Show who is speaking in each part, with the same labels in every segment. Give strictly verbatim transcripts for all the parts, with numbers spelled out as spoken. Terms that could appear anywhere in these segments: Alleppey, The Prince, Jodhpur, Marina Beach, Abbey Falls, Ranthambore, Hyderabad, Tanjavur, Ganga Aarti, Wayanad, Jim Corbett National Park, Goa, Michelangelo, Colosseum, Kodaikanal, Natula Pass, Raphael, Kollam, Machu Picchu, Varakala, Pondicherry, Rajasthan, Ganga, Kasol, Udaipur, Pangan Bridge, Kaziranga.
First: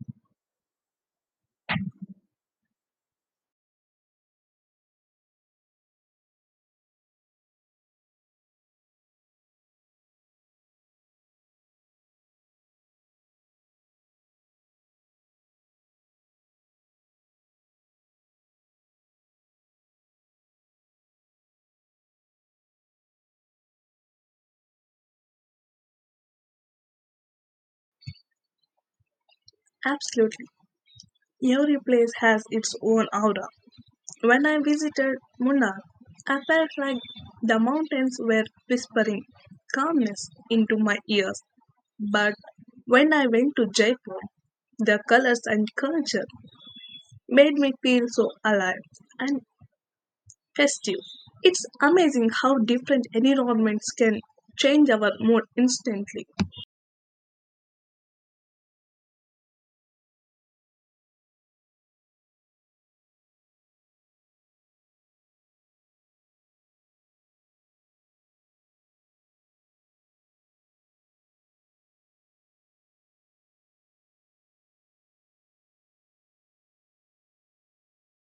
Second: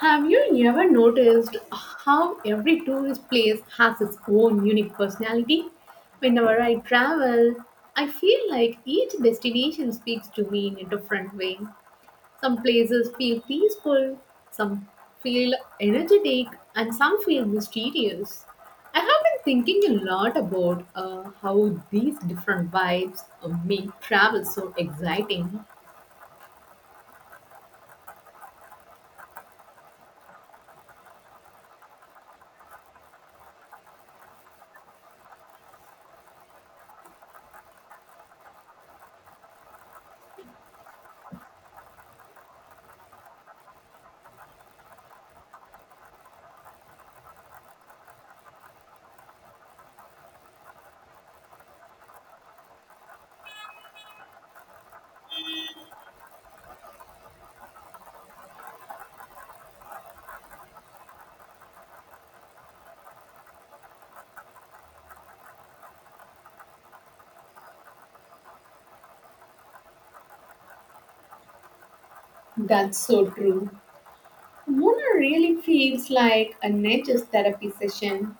Speaker 1: Have you never noticed how every tourist place has its own unique personality? Whenever I travel, I feel like each destination speaks to me in a different way. Some places feel peaceful, some feel energetic, and some feel mysterious. I have been thinking a lot about uh, how these different vibes uh, make travel so exciting.
Speaker 2: Absolutely. Every place has its own aura. When I visited Munnar, I felt like the mountains were whispering calmness into my ears. But when I went to Jaipur, the colors and culture made me feel so alive and festive. It's amazing how different environments can change our mood instantly.
Speaker 1: That's so true. Mona really feels like a nature therapy session.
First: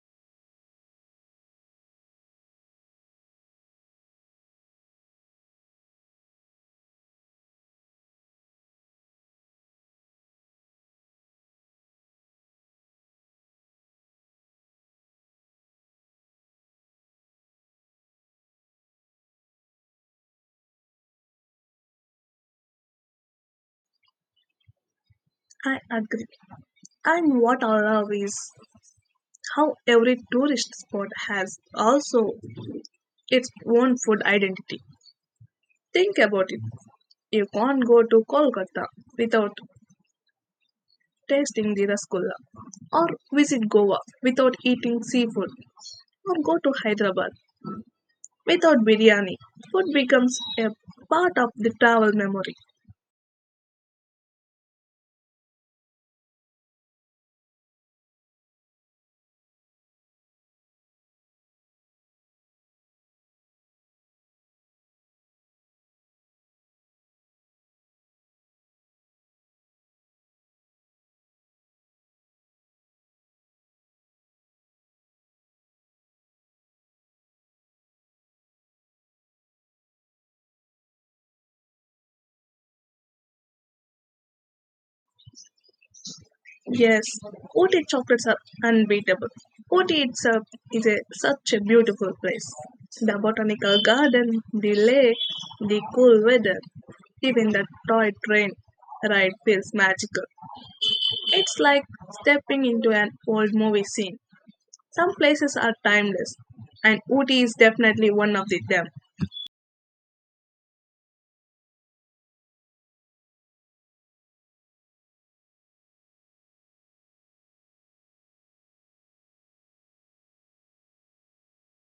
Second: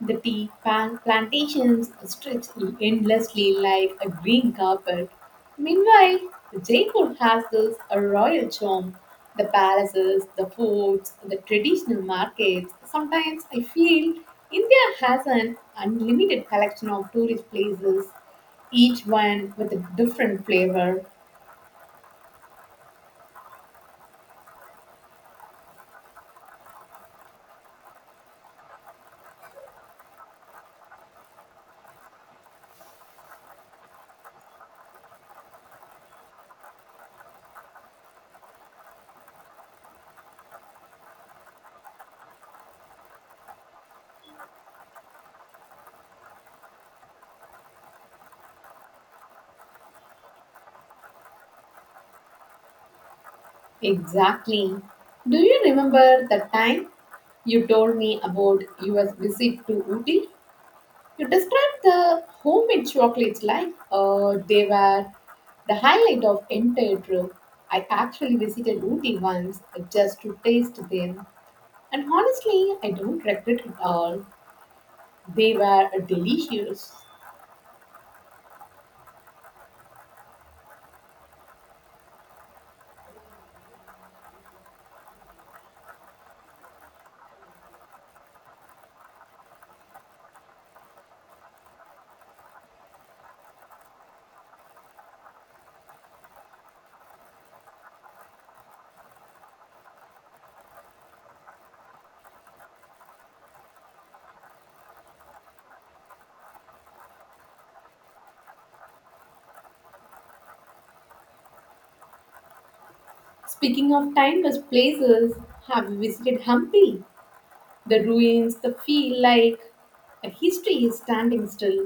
Speaker 1: The tea pan- plantations stretch endlessly like a green carpet. Meanwhile, Jaipur has this a royal charm. The palaces, the forts, the traditional markets. Sometimes I feel India has an unlimited collection of tourist places, each one with a different flavor.
Speaker 2: I agree. And what aura is how every tourist spot has also its own food identity. Think about it. You can't go to Kolkata without tasting the rasgulla, or visit Goa without eating seafood, or go to Hyderabad without biryani. Food becomes a part of the travel memory.
Speaker 1: Exactly. Do you remember the time you told me about your visit to Ooty? You described the homemade chocolates like uh, they were the highlight of entire trip. I actually visited Ooty once just to taste them, and honestly, I don't regret it all. They were delicious.
Speaker 2: Yes, Ooty chocolates are unbeatable. Ooty itself is a, such a beautiful place. The botanical garden, the lake, the cool weather, even the toy train ride feels magical. It's like stepping into an old movie scene. Some places are timeless, and Ooty is definitely one of the, them.
Speaker 1: Speaking of timeless places, have you visited Hampi? The ruins, the feel like a history is standing still.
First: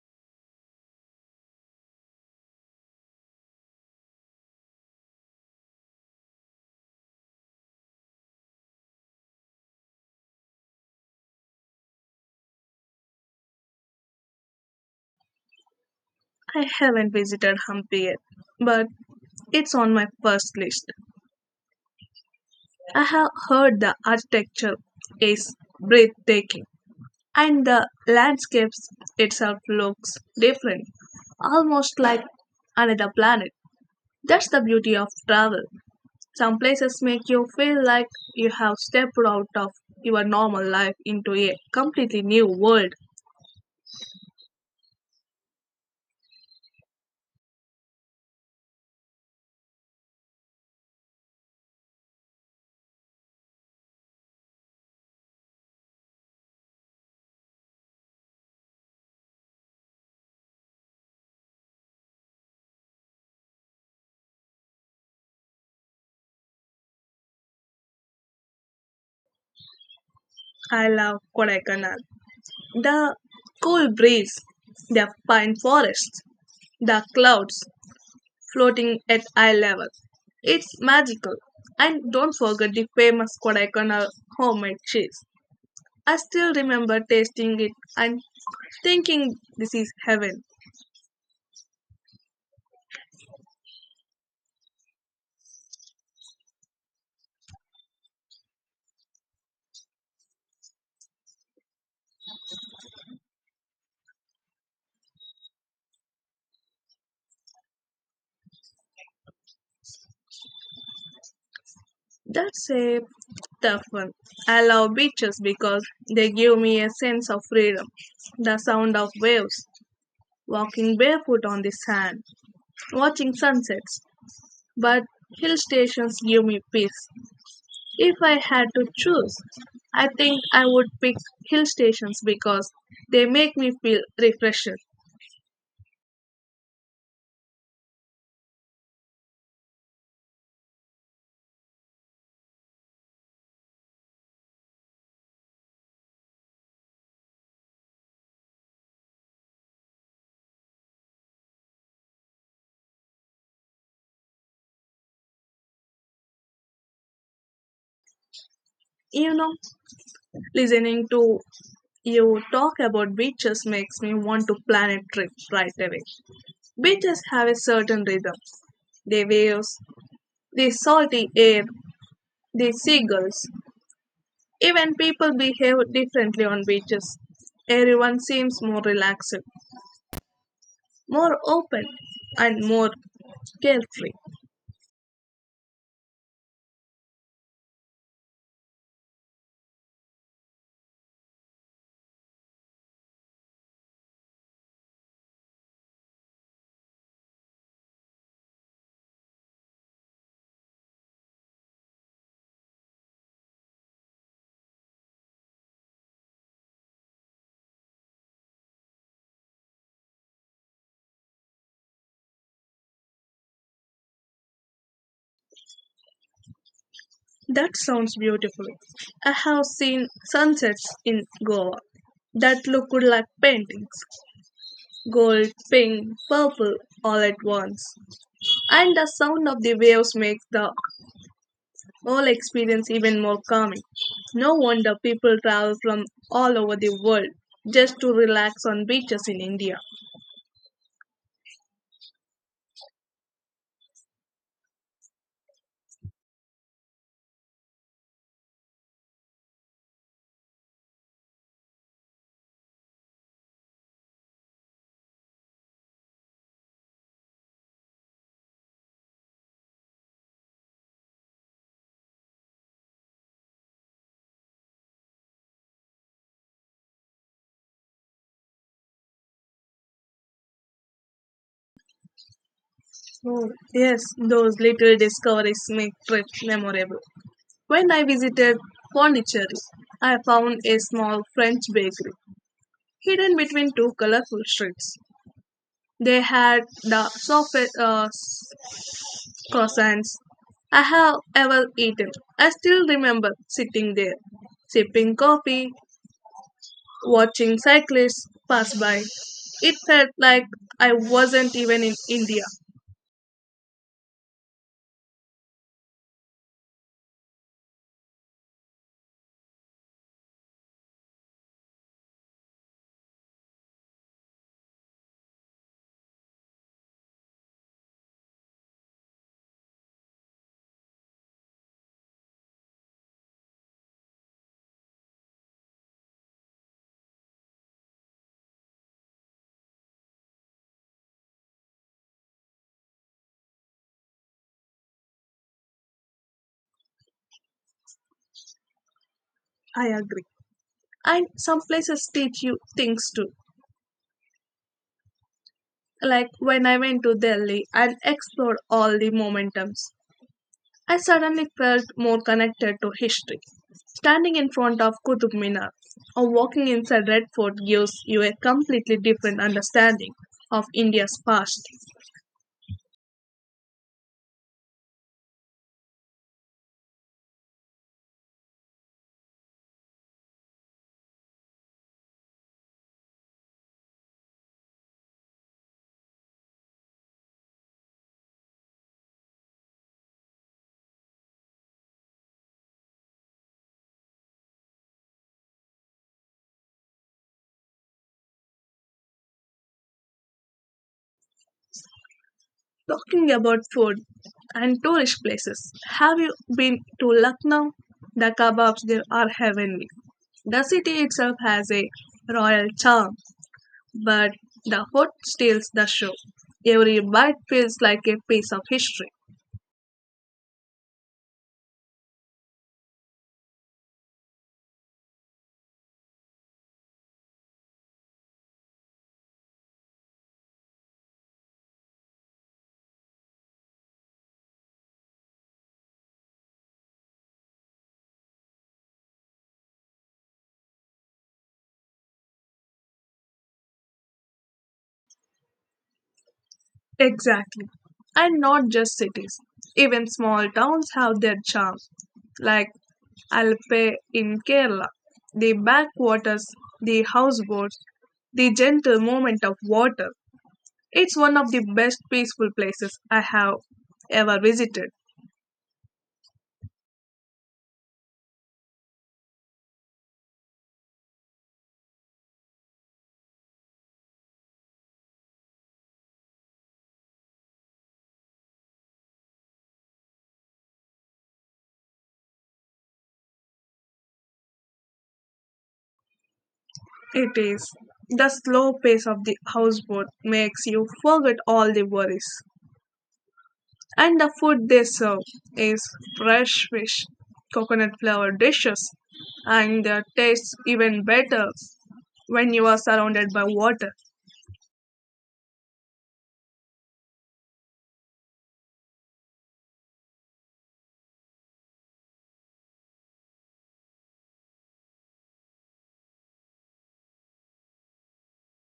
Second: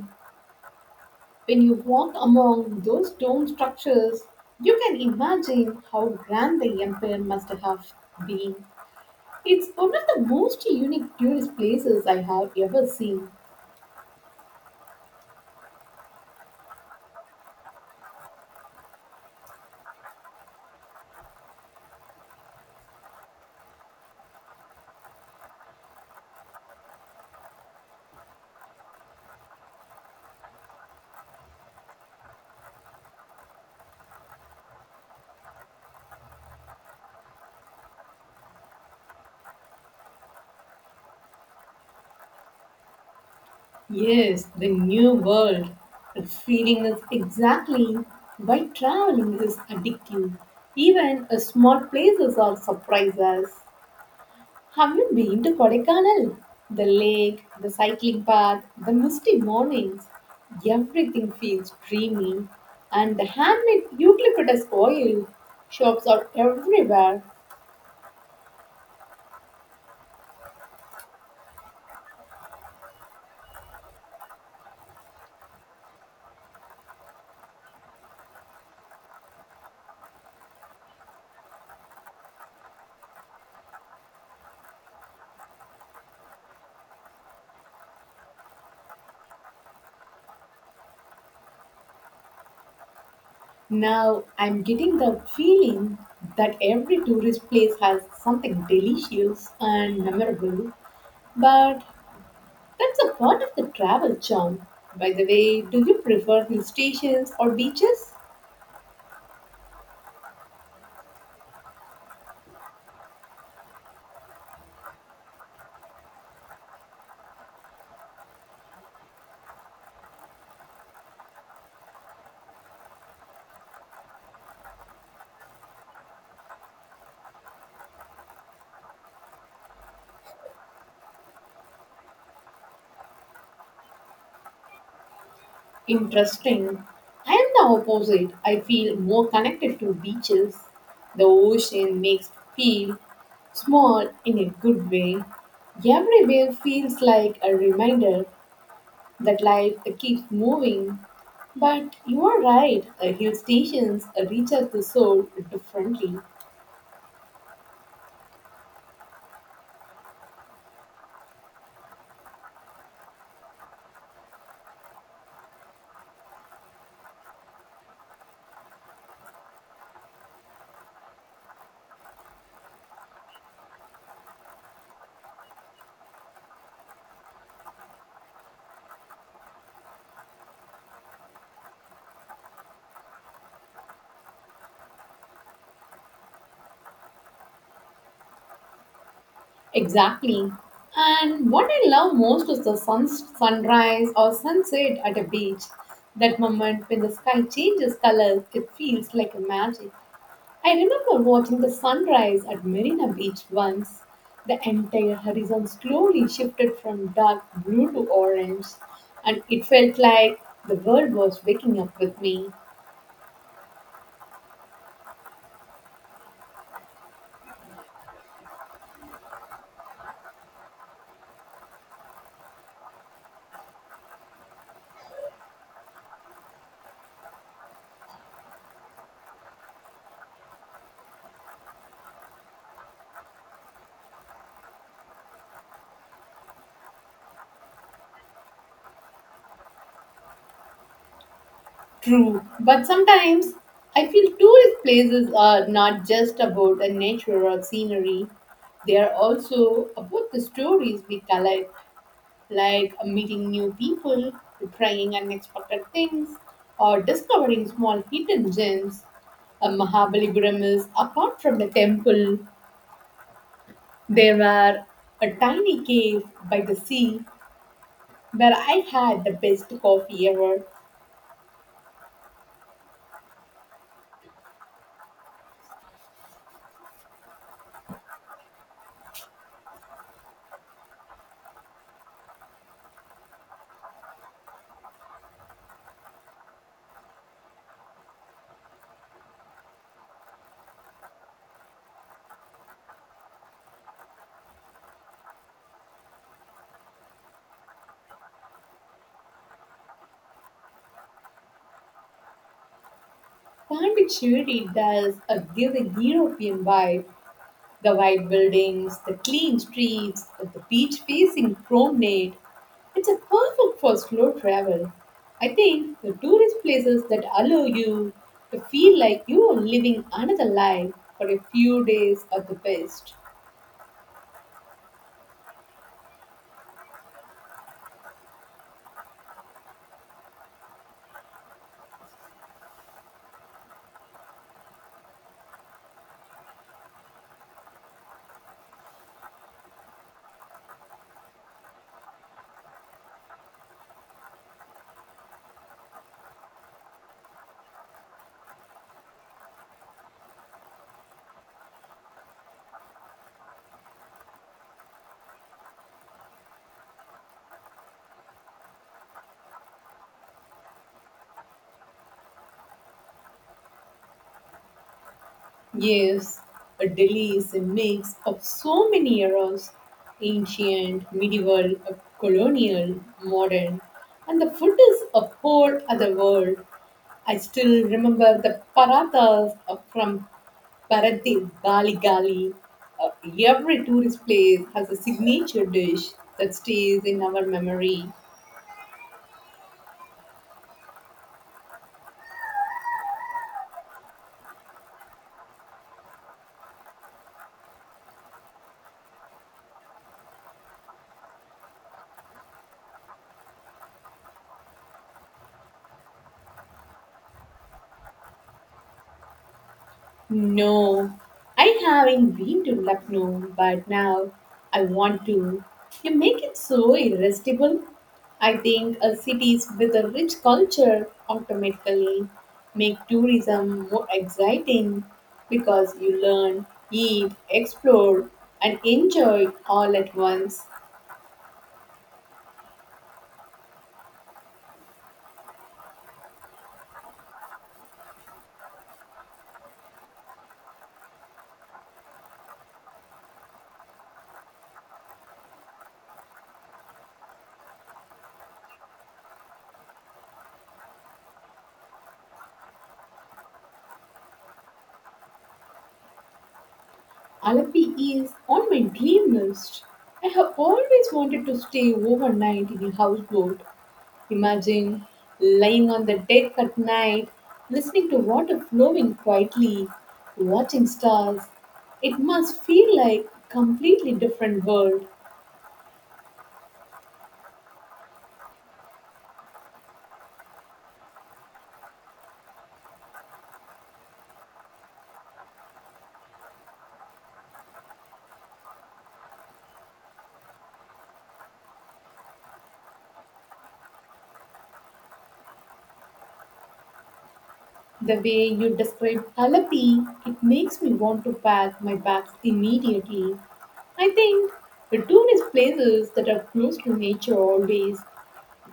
Speaker 1: When you walk among those stone structures, you can imagine how grand the empire must have been. It's one of the most unique tourist places I have ever seen.
Speaker 2: I haven't visited Hampi yet, but it's on my first list. I have heard the architecture is breathtaking and the landscapes itself looks different, almost like another planet. That's the beauty of travel. Some places make you feel like you have stepped out of your normal life into a completely new world.
Speaker 1: Yes, the new world. The feeling is exactly why traveling is addictive. Even uh, small places are surprises. Have you been to Kodaikanal? The lake, the cycling path, the misty mornings, everything feels dreamy, and the handmade eucalyptus oil shops are everywhere.
Speaker 2: I love Kodaikanal. The cool breeze, the pine forests, the clouds, floating at eye level. It's magical. And don't forget the famous Kodaikanal homemade cheese. I still remember tasting it and thinking this is heaven.
Speaker 1: Now I'm getting the feeling that every tourist place has something delicious and memorable, but that's a part of the travel charm. By the way, do you prefer hill stations or beaches?
Speaker 2: That's a tough one. I love beaches because they give me a sense of freedom. The sound of waves, walking barefoot on the sand, watching sunsets. But hill stations give me peace. If I had to choose, I think I would pick hill stations because they make me feel refreshed.
Speaker 1: Interesting. I am the opposite. I feel more connected to beaches. The ocean makes me feel small in a good way. Every wave feels like a reminder that life keeps moving. But you are right, uh, hill stations reach out the soul differently.
Speaker 2: You know, listening to you talk about beaches makes me want to plan a trip right away. Beaches have a certain rhythm. The waves, the salty air, the seagulls. Even people behave differently on beaches. Everyone seems more relaxed, more open, and more carefree.
Speaker 1: Exactly. And what I love most is the sun, sunrise or sunset at a beach. That moment when the sky changes colors, it feels like a magic. I remember watching the sunrise at Marina Beach once. The entire horizon slowly shifted from dark blue to orange, and it felt like the world was waking up with me.
Speaker 2: That sounds beautiful. I have seen sunsets in Goa that look good like paintings gold, pink, purple all at once. And the sound of the waves makes the whole experience even more calming. No wonder people travel from all over the world just to relax on beaches in India.
Speaker 1: True. But sometimes I feel tourist places are not just about the nature or scenery, they are also about the stories we collect, like like, uh, meeting new people, trying unexpected things, or discovering small hidden gems. Uh, Mahabalipuram is, apart from the temple, there were a tiny cave by the sea where I had the best coffee ever.
Speaker 2: Oh, yes, those little discoveries make trips memorable. When I visited Pondicherry, I found a small French bakery hidden between two colorful streets. They had the softest uh, croissants I have ever eaten. I still remember sitting there, sipping coffee, watching cyclists pass by. It felt like I wasn't even in India.
Speaker 1: Pondicherry does a, give a European vibe. The white buildings, the clean streets, the beach facing promenade. It's a perfect for slow travel. I think the tourist places that allow you to feel like you are living another life for a few days are the best.
Speaker 2: I agree. And some places teach you things too. Like when I went to Delhi and explored all the momentums. I suddenly felt more connected to history. Standing in front of Qutub Minar or walking inside Red Fort gives you a completely different understanding of India's past.
Speaker 1: Yes, a Delhi is a mix of so many eras: ancient, medieval, colonial, modern, and the food is a whole other world. I still remember the parathas uh, from Paradip, Gali Gali. Uh, every tourist place has a signature dish that stays in our memory.
Speaker 2: Talking about food and tourist places, have you been to Lucknow? The kebabs there are heavenly. The city itself has a royal charm, but the food steals the show. Every bite feels like a piece of history.
Speaker 1: No, I haven't been to Lucknow, but now I want to. You make it so irresistible. I think uh, cities with a rich culture automatically make tourism more exciting because you learn, eat, explore, and enjoy all at once.
Speaker 2: Exactly. And not just cities. Even small towns have their charm. Like Alpe in Kerala, the backwaters, the houseboats, the gentle movement of water. It's one of the best peaceful places I have ever visited.
Speaker 1: Alleppey is on my dream list. I have always wanted to stay overnight in a houseboat. Imagine lying on the deck at night, listening to water flowing quietly, watching stars. It must feel like a completely different world.
Speaker 2: It is. The slow pace of the houseboat makes you forget all the worries. And the food they serve is fresh fish, coconut flavored dishes, and their taste even better when you are surrounded by water.
Speaker 1: The way you describe Alleppey, it makes me want to pack my bags immediately. I think the tourist places that are close to nature always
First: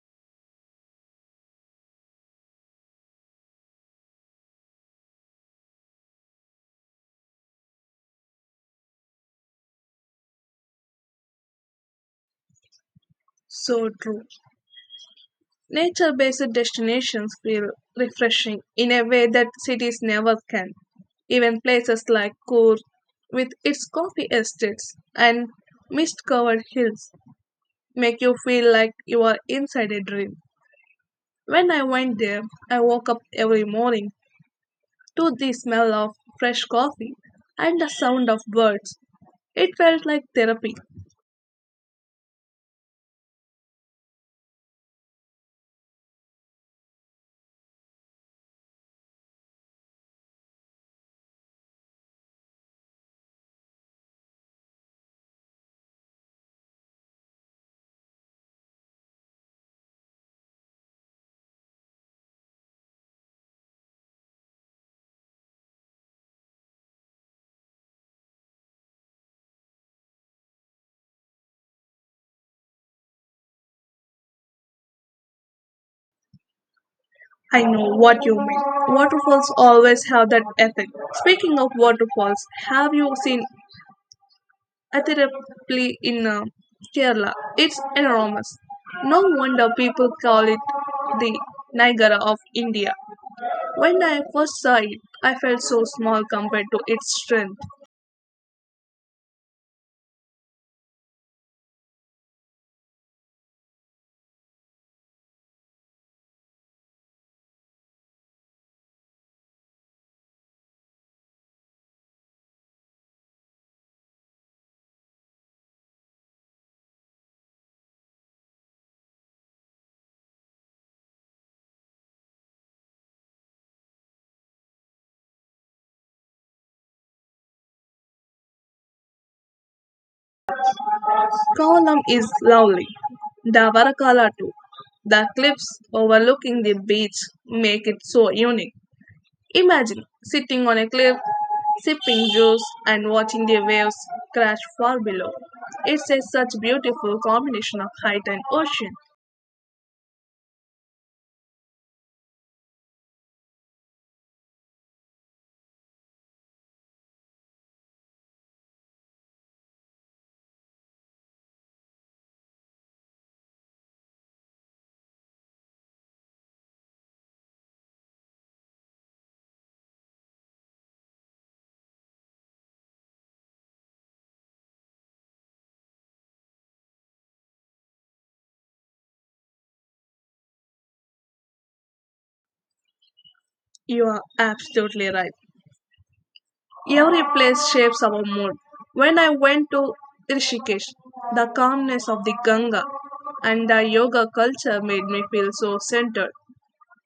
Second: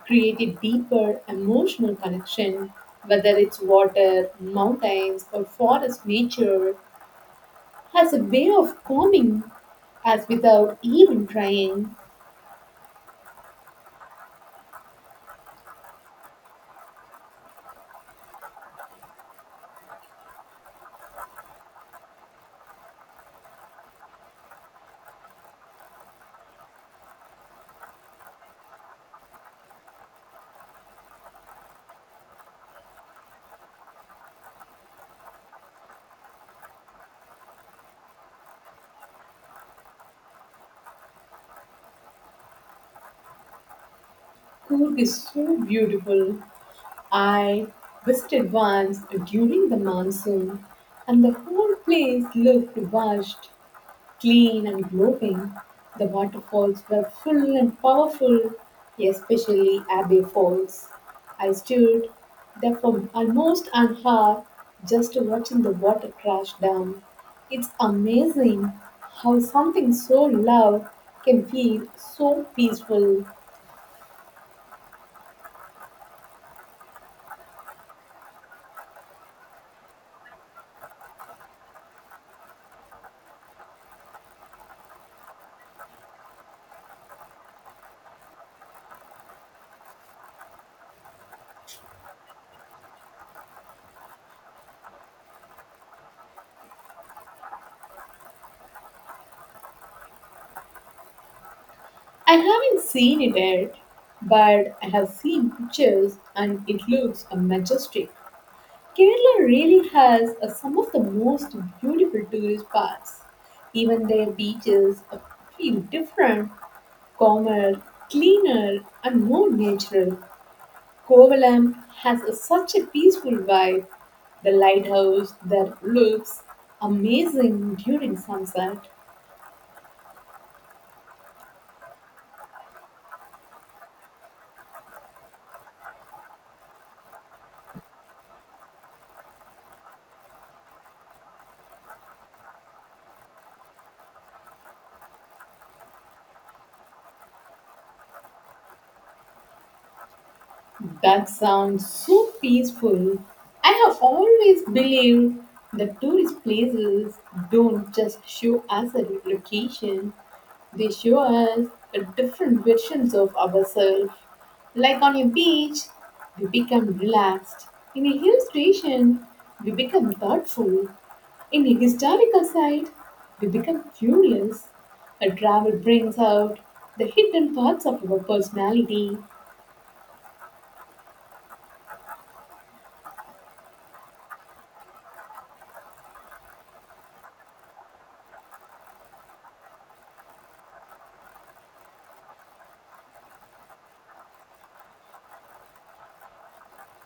Speaker 1: create a deeper emotional connection, whether it's water, mountains, or forest nature, has a way of calming us without even trying.
Speaker 2: So true. Nature based destinations feel refreshing in a way that cities never can. Even places like Coorg, with its coffee estates and mist covered hills, make you feel like you are inside a dream. When I went there, I woke up every morning to the smell of fresh coffee and the sound of birds. It felt like therapy.
Speaker 1: Cool is so beautiful. I visited once during the monsoon, and the whole place looked washed clean and glowing. The waterfalls were full and powerful, especially Abbey Falls. I stood there for almost an hour just watching the water crash down. It's amazing how something so loud can feel so peaceful.
Speaker 2: I know what you mean. Waterfalls always have that effect. Speaking of waterfalls, have you seen Attirapalli in uh, Kerala? It's enormous. No wonder people call it the Niagara of India. When I first saw it, I felt so small compared to its strength.
Speaker 1: I haven't seen it yet, but I have seen pictures and it looks majestic. Kerala really has uh, some of the most beautiful tourist spots. Even their beaches uh, feel different, calmer, cleaner, and more natural. Kovalam has a, such a peaceful vibe. The lighthouse that looks amazing during sunset.
Speaker 2: Kollam is lovely. The Varakala too. The cliffs overlooking the beach make it so unique. Imagine sitting on a cliff, sipping juice, and watching the waves crash far below. It's a such beautiful combination of height and ocean.
Speaker 1: That sounds so peaceful. I have always believed that tourist places don't just show us a location. They show us a different versions of ourselves. Like on a beach, we become relaxed. In a hill station, we become thoughtful. In a historical site, we become curious. A travel brings out the hidden parts of our personality.
Speaker 2: You are absolutely right. Every place shapes our mood. When I went to Rishikesh, the calmness of the Ganga and the yoga culture made me feel so centered.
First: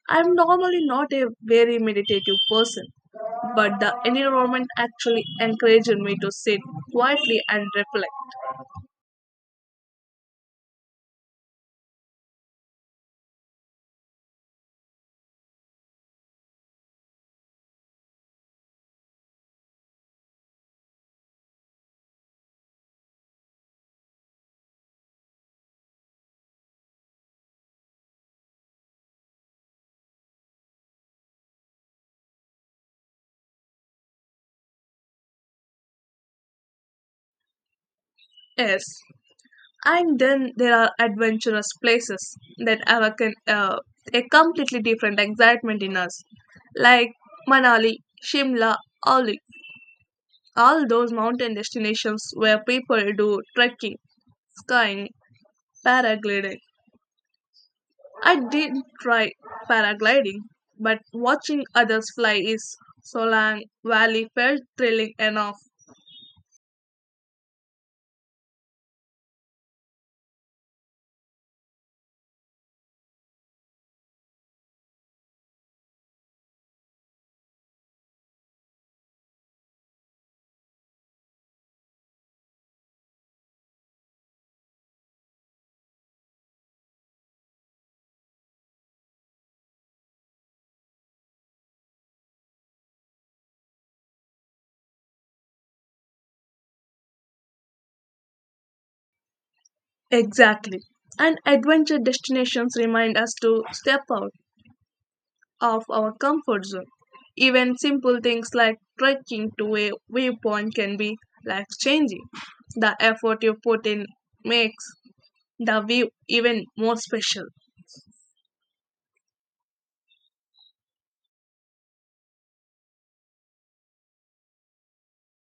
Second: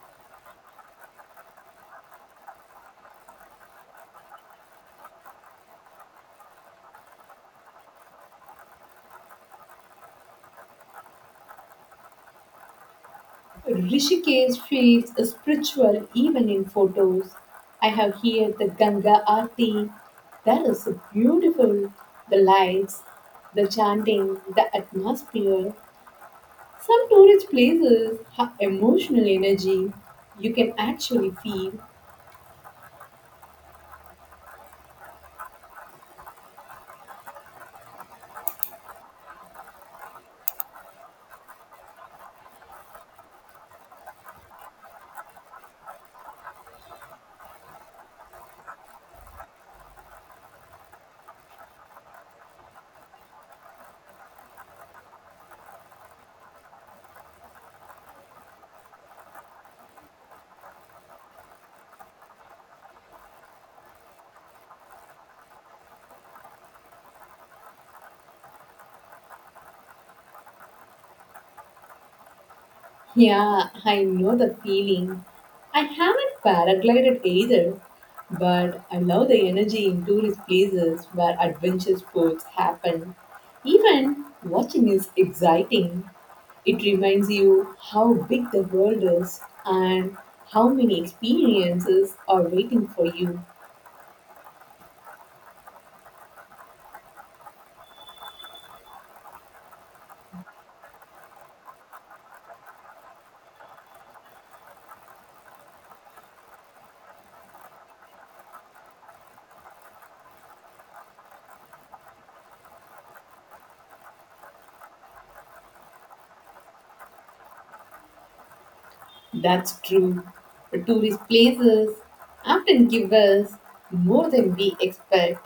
Speaker 2: I'm normally not a very meditative person, but the environment actually encouraged me to sit quietly and reflect.
Speaker 1: Rishikesh feels spiritual even in photos. I have here the Ganga Aarti. That is so beautiful. The lights, the chanting, the atmosphere. Some tourist places have emotional energy you can actually feel.
Speaker 2: Yes, and then there are adventurous places that awaken uh, a completely different excitement in us, like Manali, Shimla, Oli. All those mountain destinations where people do trekking, skiing, paragliding, I did try paragliding, but watching others fly is Solang Valley felt thrilling enough.
Speaker 1: Yeah, I know the feeling. I haven't paraglided either, but I love the energy in tourist places where adventure sports happen. Even watching is exciting. It reminds you how big the world is and how many experiences are waiting for you.
Speaker 2: Exactly. And adventure destinations remind us to step out of our comfort zone. Even simple things like trekking to a viewpoint can be life changing. The effort you put in makes the view even more special.
Speaker 1: That's true. The tourist places often give us more than we expect.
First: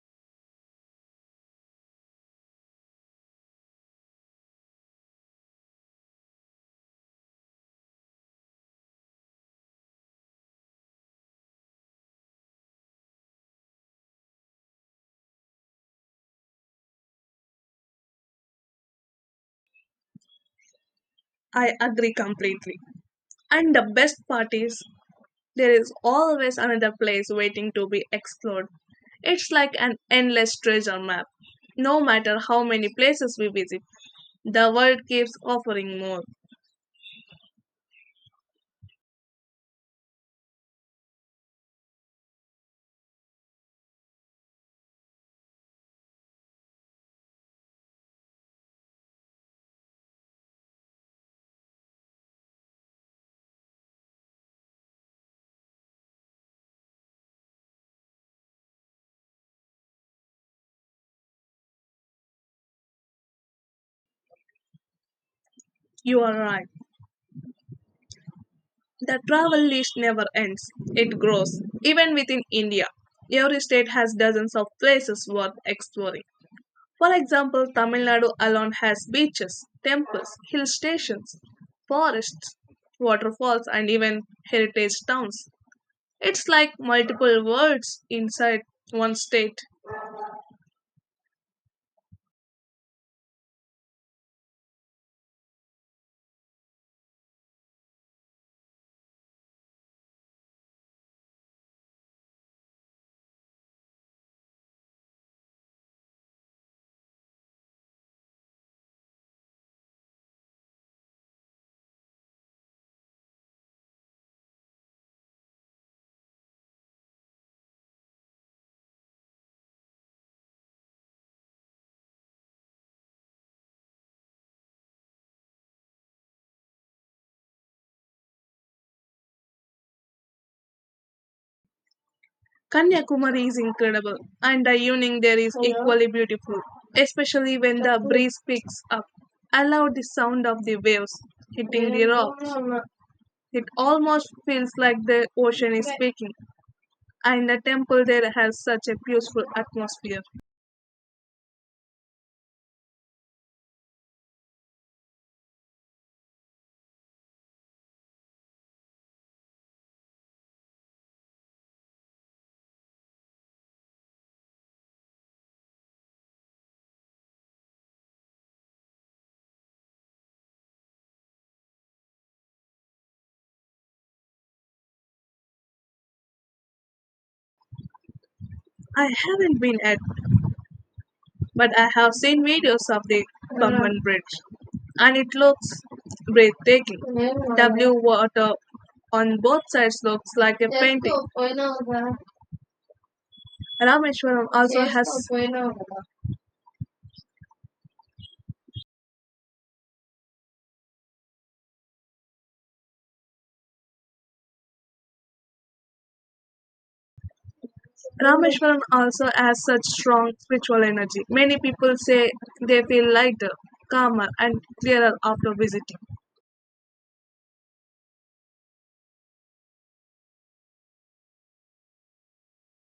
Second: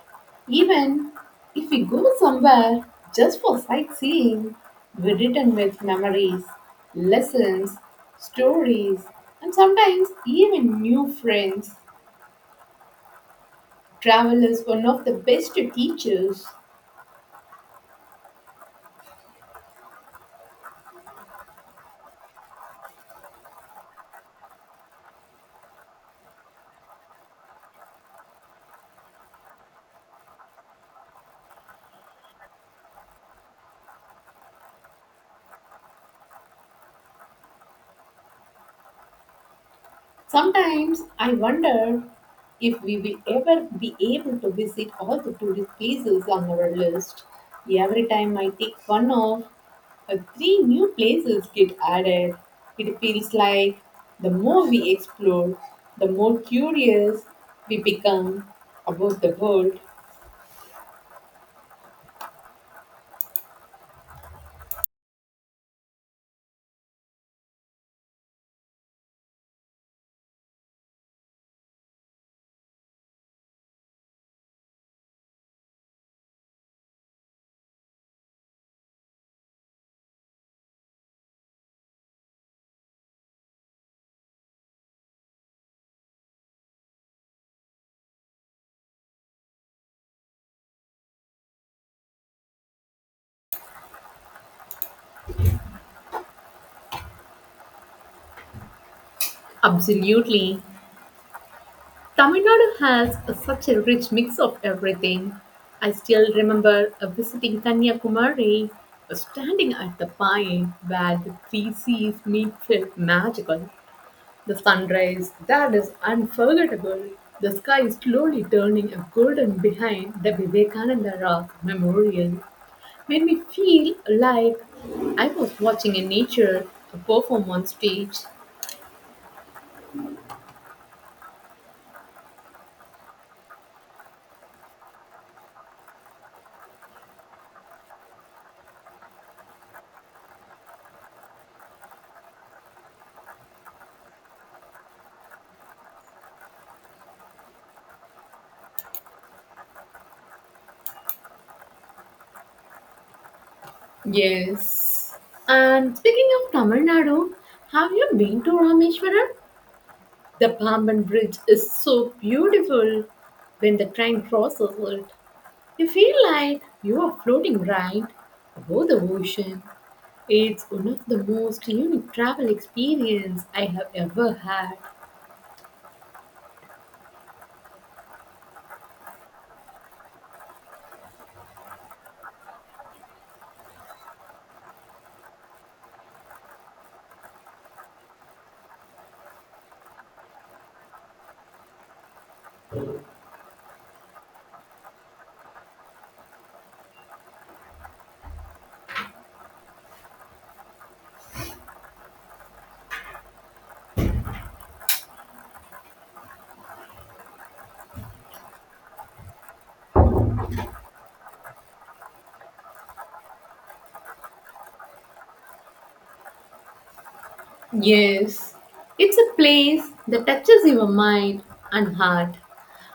Speaker 1: Even if we go somewhere just for sightseeing, we return with memories, lessons, stories, and sometimes even new friends. Travel is one of the best teachers.
Speaker 2: I agree completely. And the best part is there is always another place waiting to be explored. It's like an endless treasure map. No matter how many places we visit, the world keeps offering more.
Speaker 1: Sometimes I wonder if we will ever be able to visit all the tourist places on our list. Every time I take one off, uh, three new places get added. It feels like the more we explore, the more curious we become about the world.
Speaker 2: You are right. The travel list never ends. It grows. Even within India, every state has dozens of places worth exploring. For example, Tamil Nadu alone has beaches, temples, hill stations, forests, waterfalls, and even heritage towns. It's like multiple worlds inside one state.
Speaker 1: Absolutely. Tamil Nadu has a- such a rich mix of everything. I still remember uh, visiting Kanyakumari, uh, standing at the point where the three seas meet felt magical. The sunrise that is unforgettable. The sky slowly turning a golden behind the Vivekananda Rock Memorial. Made me feel like I was watching a nature perform on stage.
Speaker 2: Kanyakumari is incredible, and the evening there is equally beautiful, especially when the breeze picks up. I love the sound of the waves hitting the rocks. It almost feels like the ocean is speaking, and the temple there has such a peaceful atmosphere.
Speaker 1: Yes. And speaking of Tamil Nadu, have you been to Rameshwaram? The Pamban Bridge is so beautiful. When the train crosses it, you feel like you are floating right above the ocean. It's one of the most unique travel experience I have ever had.
Speaker 2: I haven't been at but I have seen videos of the Pangan Bridge, and it looks breathtaking. W water on both sides looks like a painting. Rameshwaram also has Rameshwaram also has such strong spiritual energy. Many people say they feel lighter, calmer, and clearer after visiting.
Speaker 1: Yes. It's a place that touches your mind and heart.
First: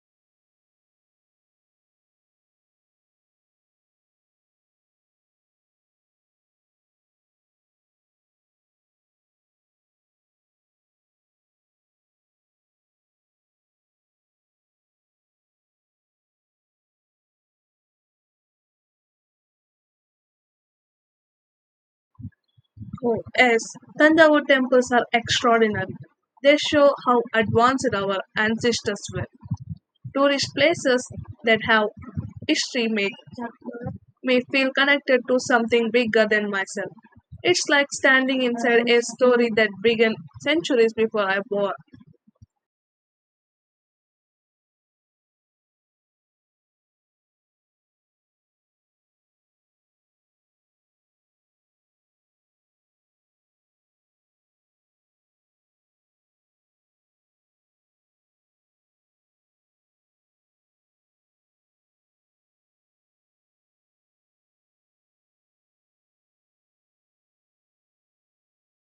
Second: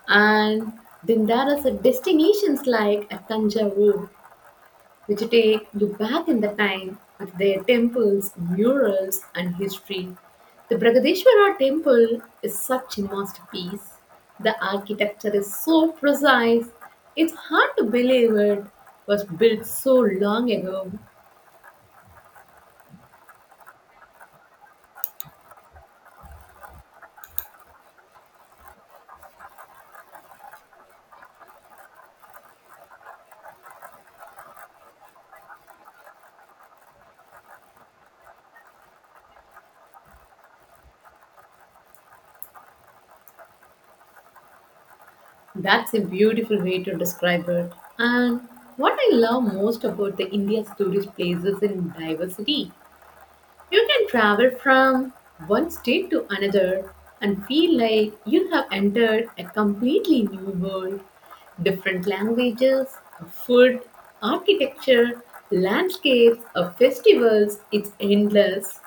Speaker 1: And then there is a destinations like a Tanjavur which take you back in the time with their temples, murals, and history. The Bragadeshwara temple is such a masterpiece. The architecture is so precise, it's hard to believe it was built so long ago.
Speaker 2: Oh, yes, Thanjavur temples are extraordinary. They show how advanced our ancestors were. Tourist places that have history make me feel connected to something bigger than myself. It's like standing inside a story that began centuries before I was born.
Speaker 1: That's a beautiful way to describe it. And what I love most about the India's tourist places in diversity. You can travel from one state to another and feel like you have entered a completely new world. Different languages, food, architecture, landscapes, uh, festivals, it's endless.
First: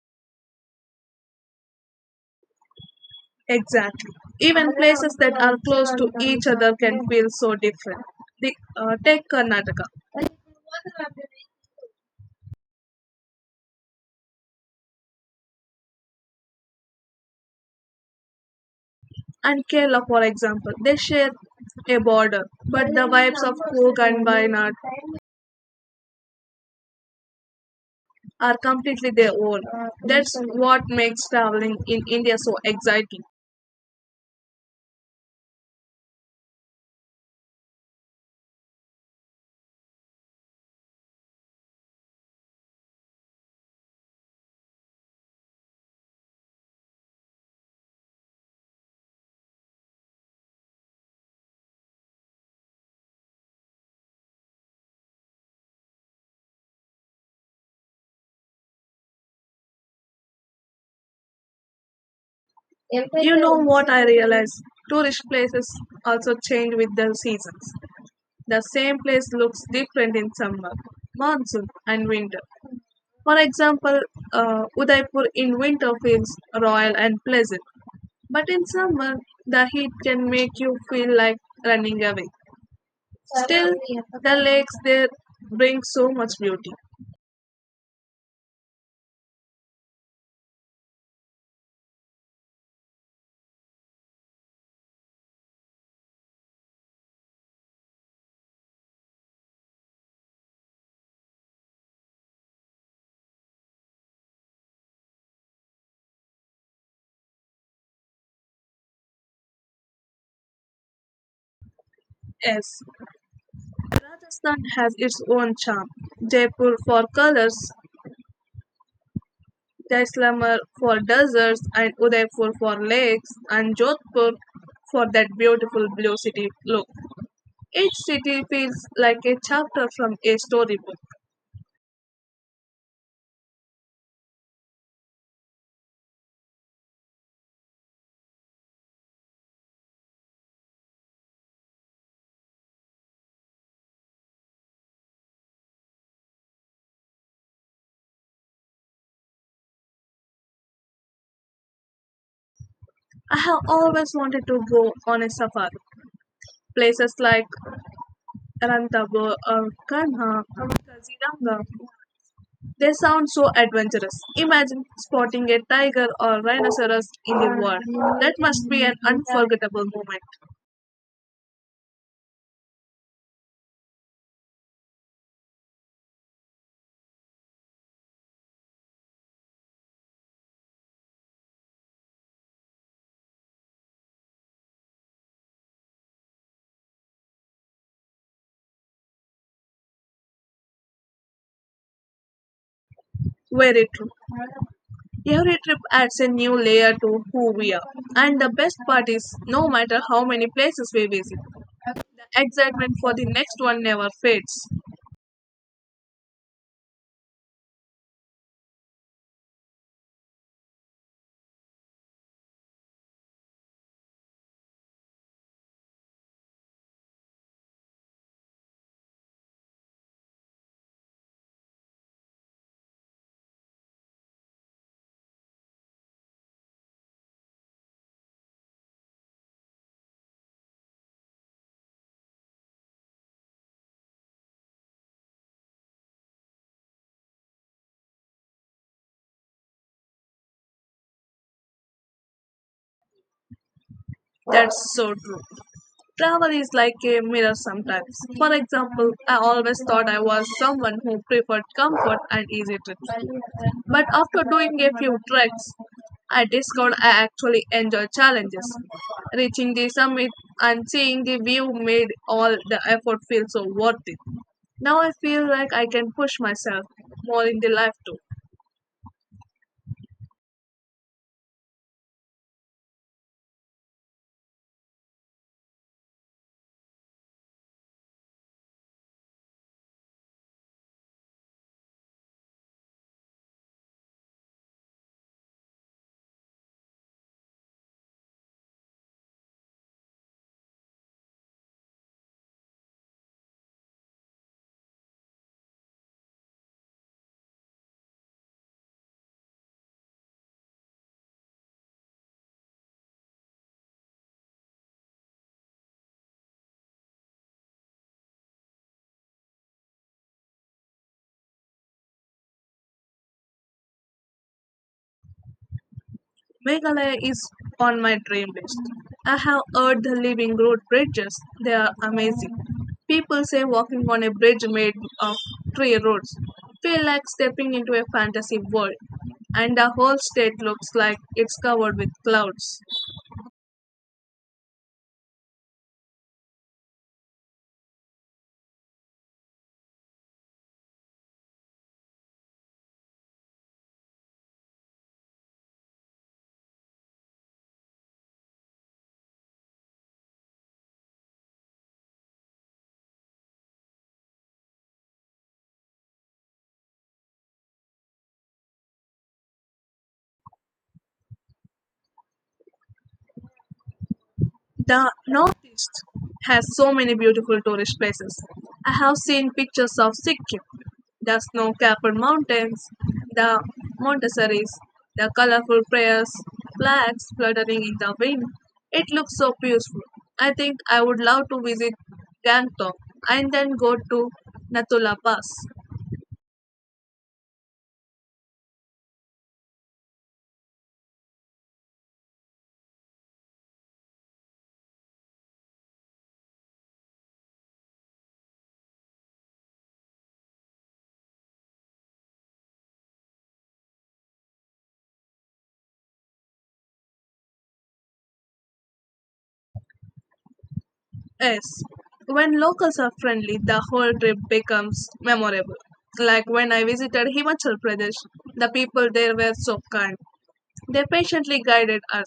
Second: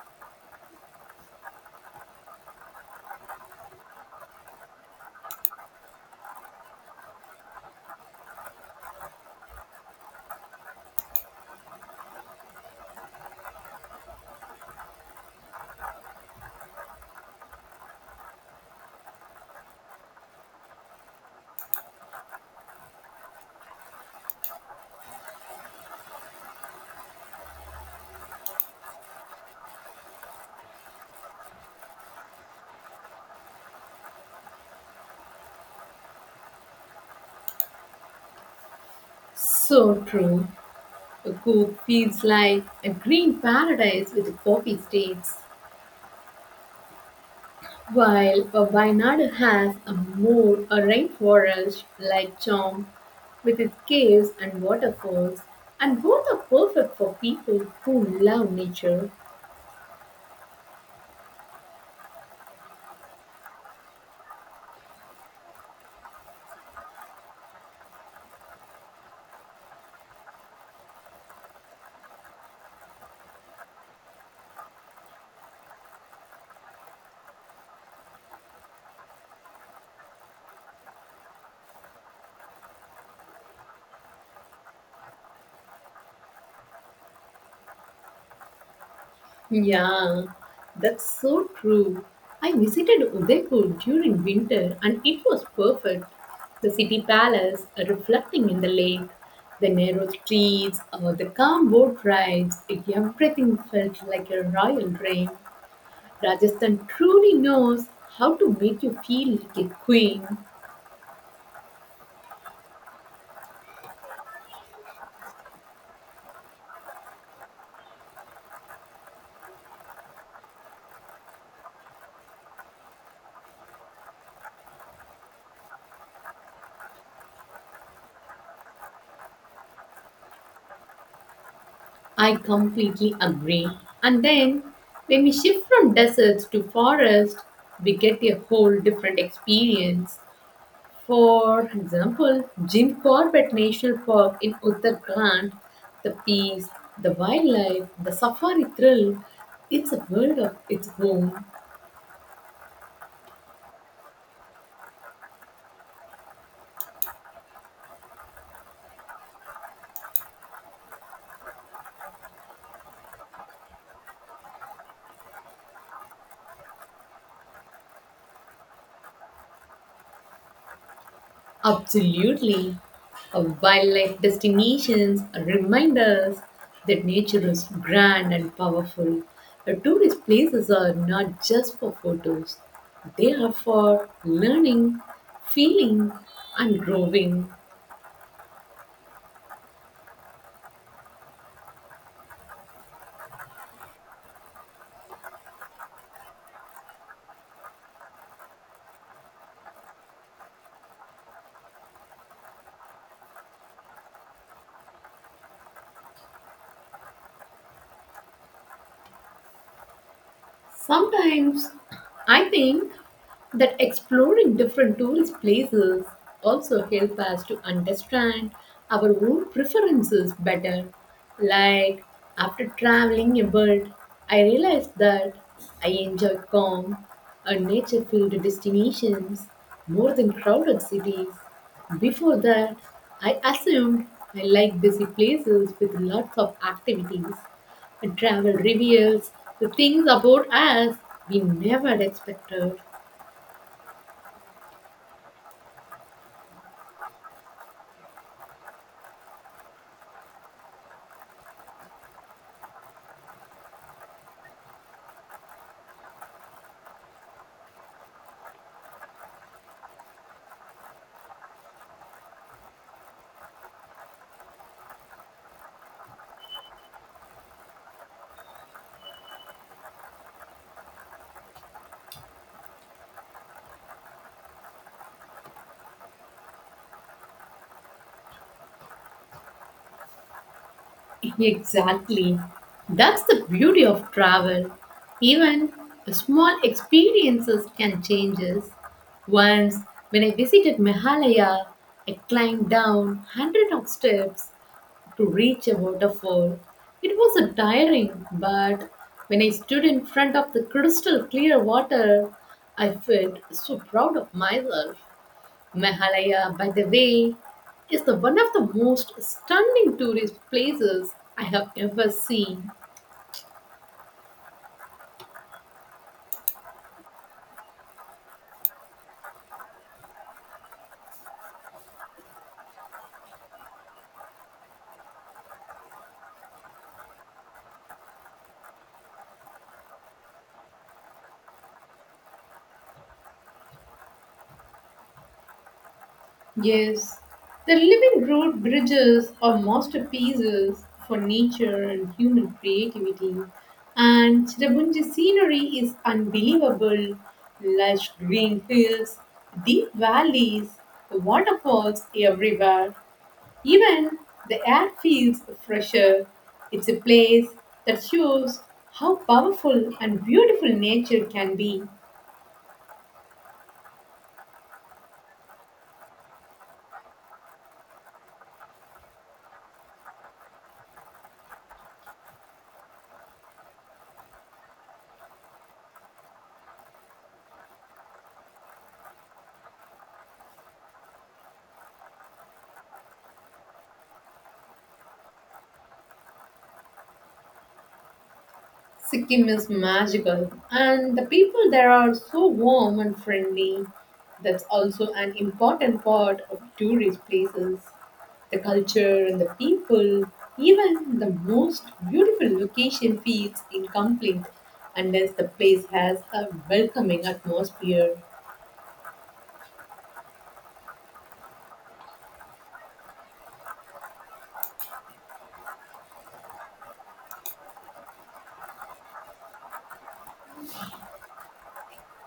Speaker 2: Exactly. Even places that are close to each other can feel so different. The, uh, take Karnataka and Kerala, for example. They share a border, but the vibes of Coorg and Wayanad are completely their own. That's what makes traveling in India so exciting.
Speaker 1: So true. Cook feels like a green paradise with coffee states. While uh, Wayanad has a more a rainforest like charm with its caves and waterfalls, and both are perfect for people who love nature.
Speaker 2: You know what I realized? Tourist places also change with the seasons. The same place looks different in summer, monsoon, and winter. For example, uh, Udaipur in winter feels royal and pleasant, but in summer, the heat can make you feel like running away. Still, the lakes there bring so much beauty.
Speaker 1: Yeah, that's so true. I visited Udaipur during winter and it was perfect. The city palace uh, reflecting in the lake, the narrow streets, uh, the calm boat rides, everything felt like a royal dream. Rajasthan truly knows how to make you feel like a queen.
Speaker 2: Yes, Rajasthan has its own charm. Jaipur for colors, Jaisalmer for deserts, and Udaipur for lakes, and Jodhpur for that beautiful blue city look. Each city feels like a chapter from a storybook.
Speaker 1: I completely agree. And then, when we shift from deserts to forest, we get a whole different experience. For example, Jim Corbett National Park in Uttarakhand, the peace, the wildlife, the safari thrill, it's a world of its own.
Speaker 2: I have always wanted to go on a safari. Places like Ranthambore or Kanha, or Kaziranga, they sound so adventurous. Imagine spotting a tiger or rhinoceros in the wild. That must be an unforgettable moment.
Speaker 1: Absolutely. Our wildlife destinations remind us that nature is grand and powerful. Our tourist places are not just for photos, they are for learning, feeling, and growing.
Speaker 2: Very true. Every trip adds a new layer to who we are. And the best part is, no matter how many places we visit, the excitement for the next one never fades.
Speaker 1: Sometimes I think that exploring different tourist places also help us to understand our own preferences better. Like after traveling a bit, I realized that I enjoy calm and nature-filled destinations more than crowded cities. Before that, I assumed I like busy places with lots of activities and travel reveals the things about us we never expected.
Speaker 2: That's so true. Travel is like a mirror sometimes. For example, I always thought I was someone who preferred comfort and easy trips. But after doing a few treks, I discovered I actually enjoy challenges. Reaching the summit and seeing the view made all the effort feel so worth it. Now I feel like I can push myself more in the life too.
Speaker 1: Exactly. That's the beauty of travel. Even the small experiences can change us. Once, when I visited Meghalaya, I climbed down hundreds of steps to reach a waterfall. It was a tiring, but when I stood in front of the crystal clear water, I felt so proud of myself. Meghalaya, by the way, is the one of the most stunning tourist places I have ever seen.
Speaker 2: Meghalaya is on my dream list. I have heard the living road bridges, they are amazing. People say walking on a bridge made of three roads feel like stepping into a fantasy world, and the whole state looks like it's covered with clouds.
Speaker 1: Yes, the living road bridges are masterpieces for nature and human creativity. And Chirabunji scenery is unbelievable. Lush green hills, deep valleys, waterfalls everywhere. Even the air feels fresher. It's a place that shows how powerful and beautiful nature can be.
Speaker 2: The northeast has so many beautiful tourist places. I have seen pictures of Sikkim, the snow-capped mountains, the Montessaris, the colorful prayers, flags fluttering in the wind. It looks so peaceful. I think I would love to visit Gangtok and then go to Natula Pass.
Speaker 1: Sikkim is magical, and the people there are so warm and friendly. That's also an important part of tourist places. The culture and the people, even the most beautiful location feels incomplete unless the place has a welcoming atmosphere.
Speaker 2: Yes, when locals are friendly, the whole trip becomes memorable. Like when I visited Himachal Pradesh, the people there were so kind. They patiently guided us,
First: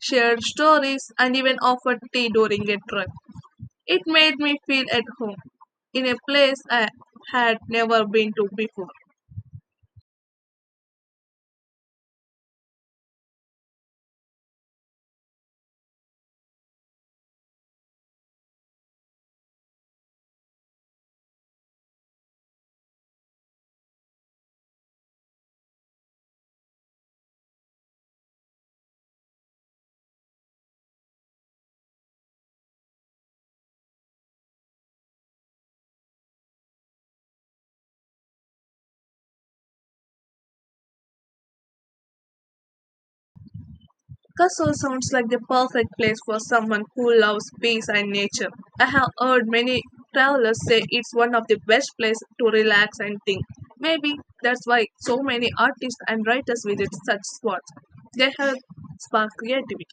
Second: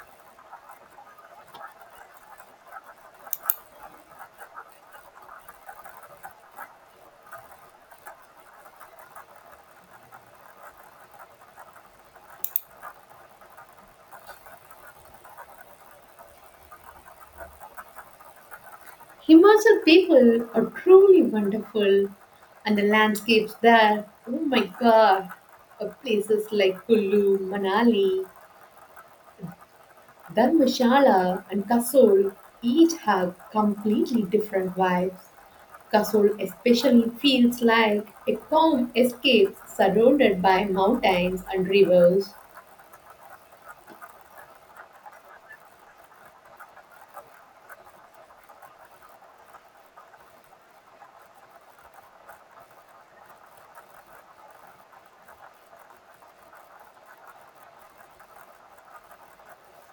Speaker 2: shared stories, and even offered tea during a trip. It made me feel at home in a place I had never been to before.
Speaker 1: Himachal people are truly wonderful, and the landscapes there, oh my god. Uh, places like Kullu, Manali, Dharmshala, and Kasol each have completely different vibes. Kasol especially feels like a calm escape surrounded by mountains and rivers.
Speaker 2: Castle sounds like the perfect place for someone who loves peace and nature. I have heard many travelers say it's one of the best places to relax and think. Maybe that's why so many artists and writers visit such spots. They help spark creativity.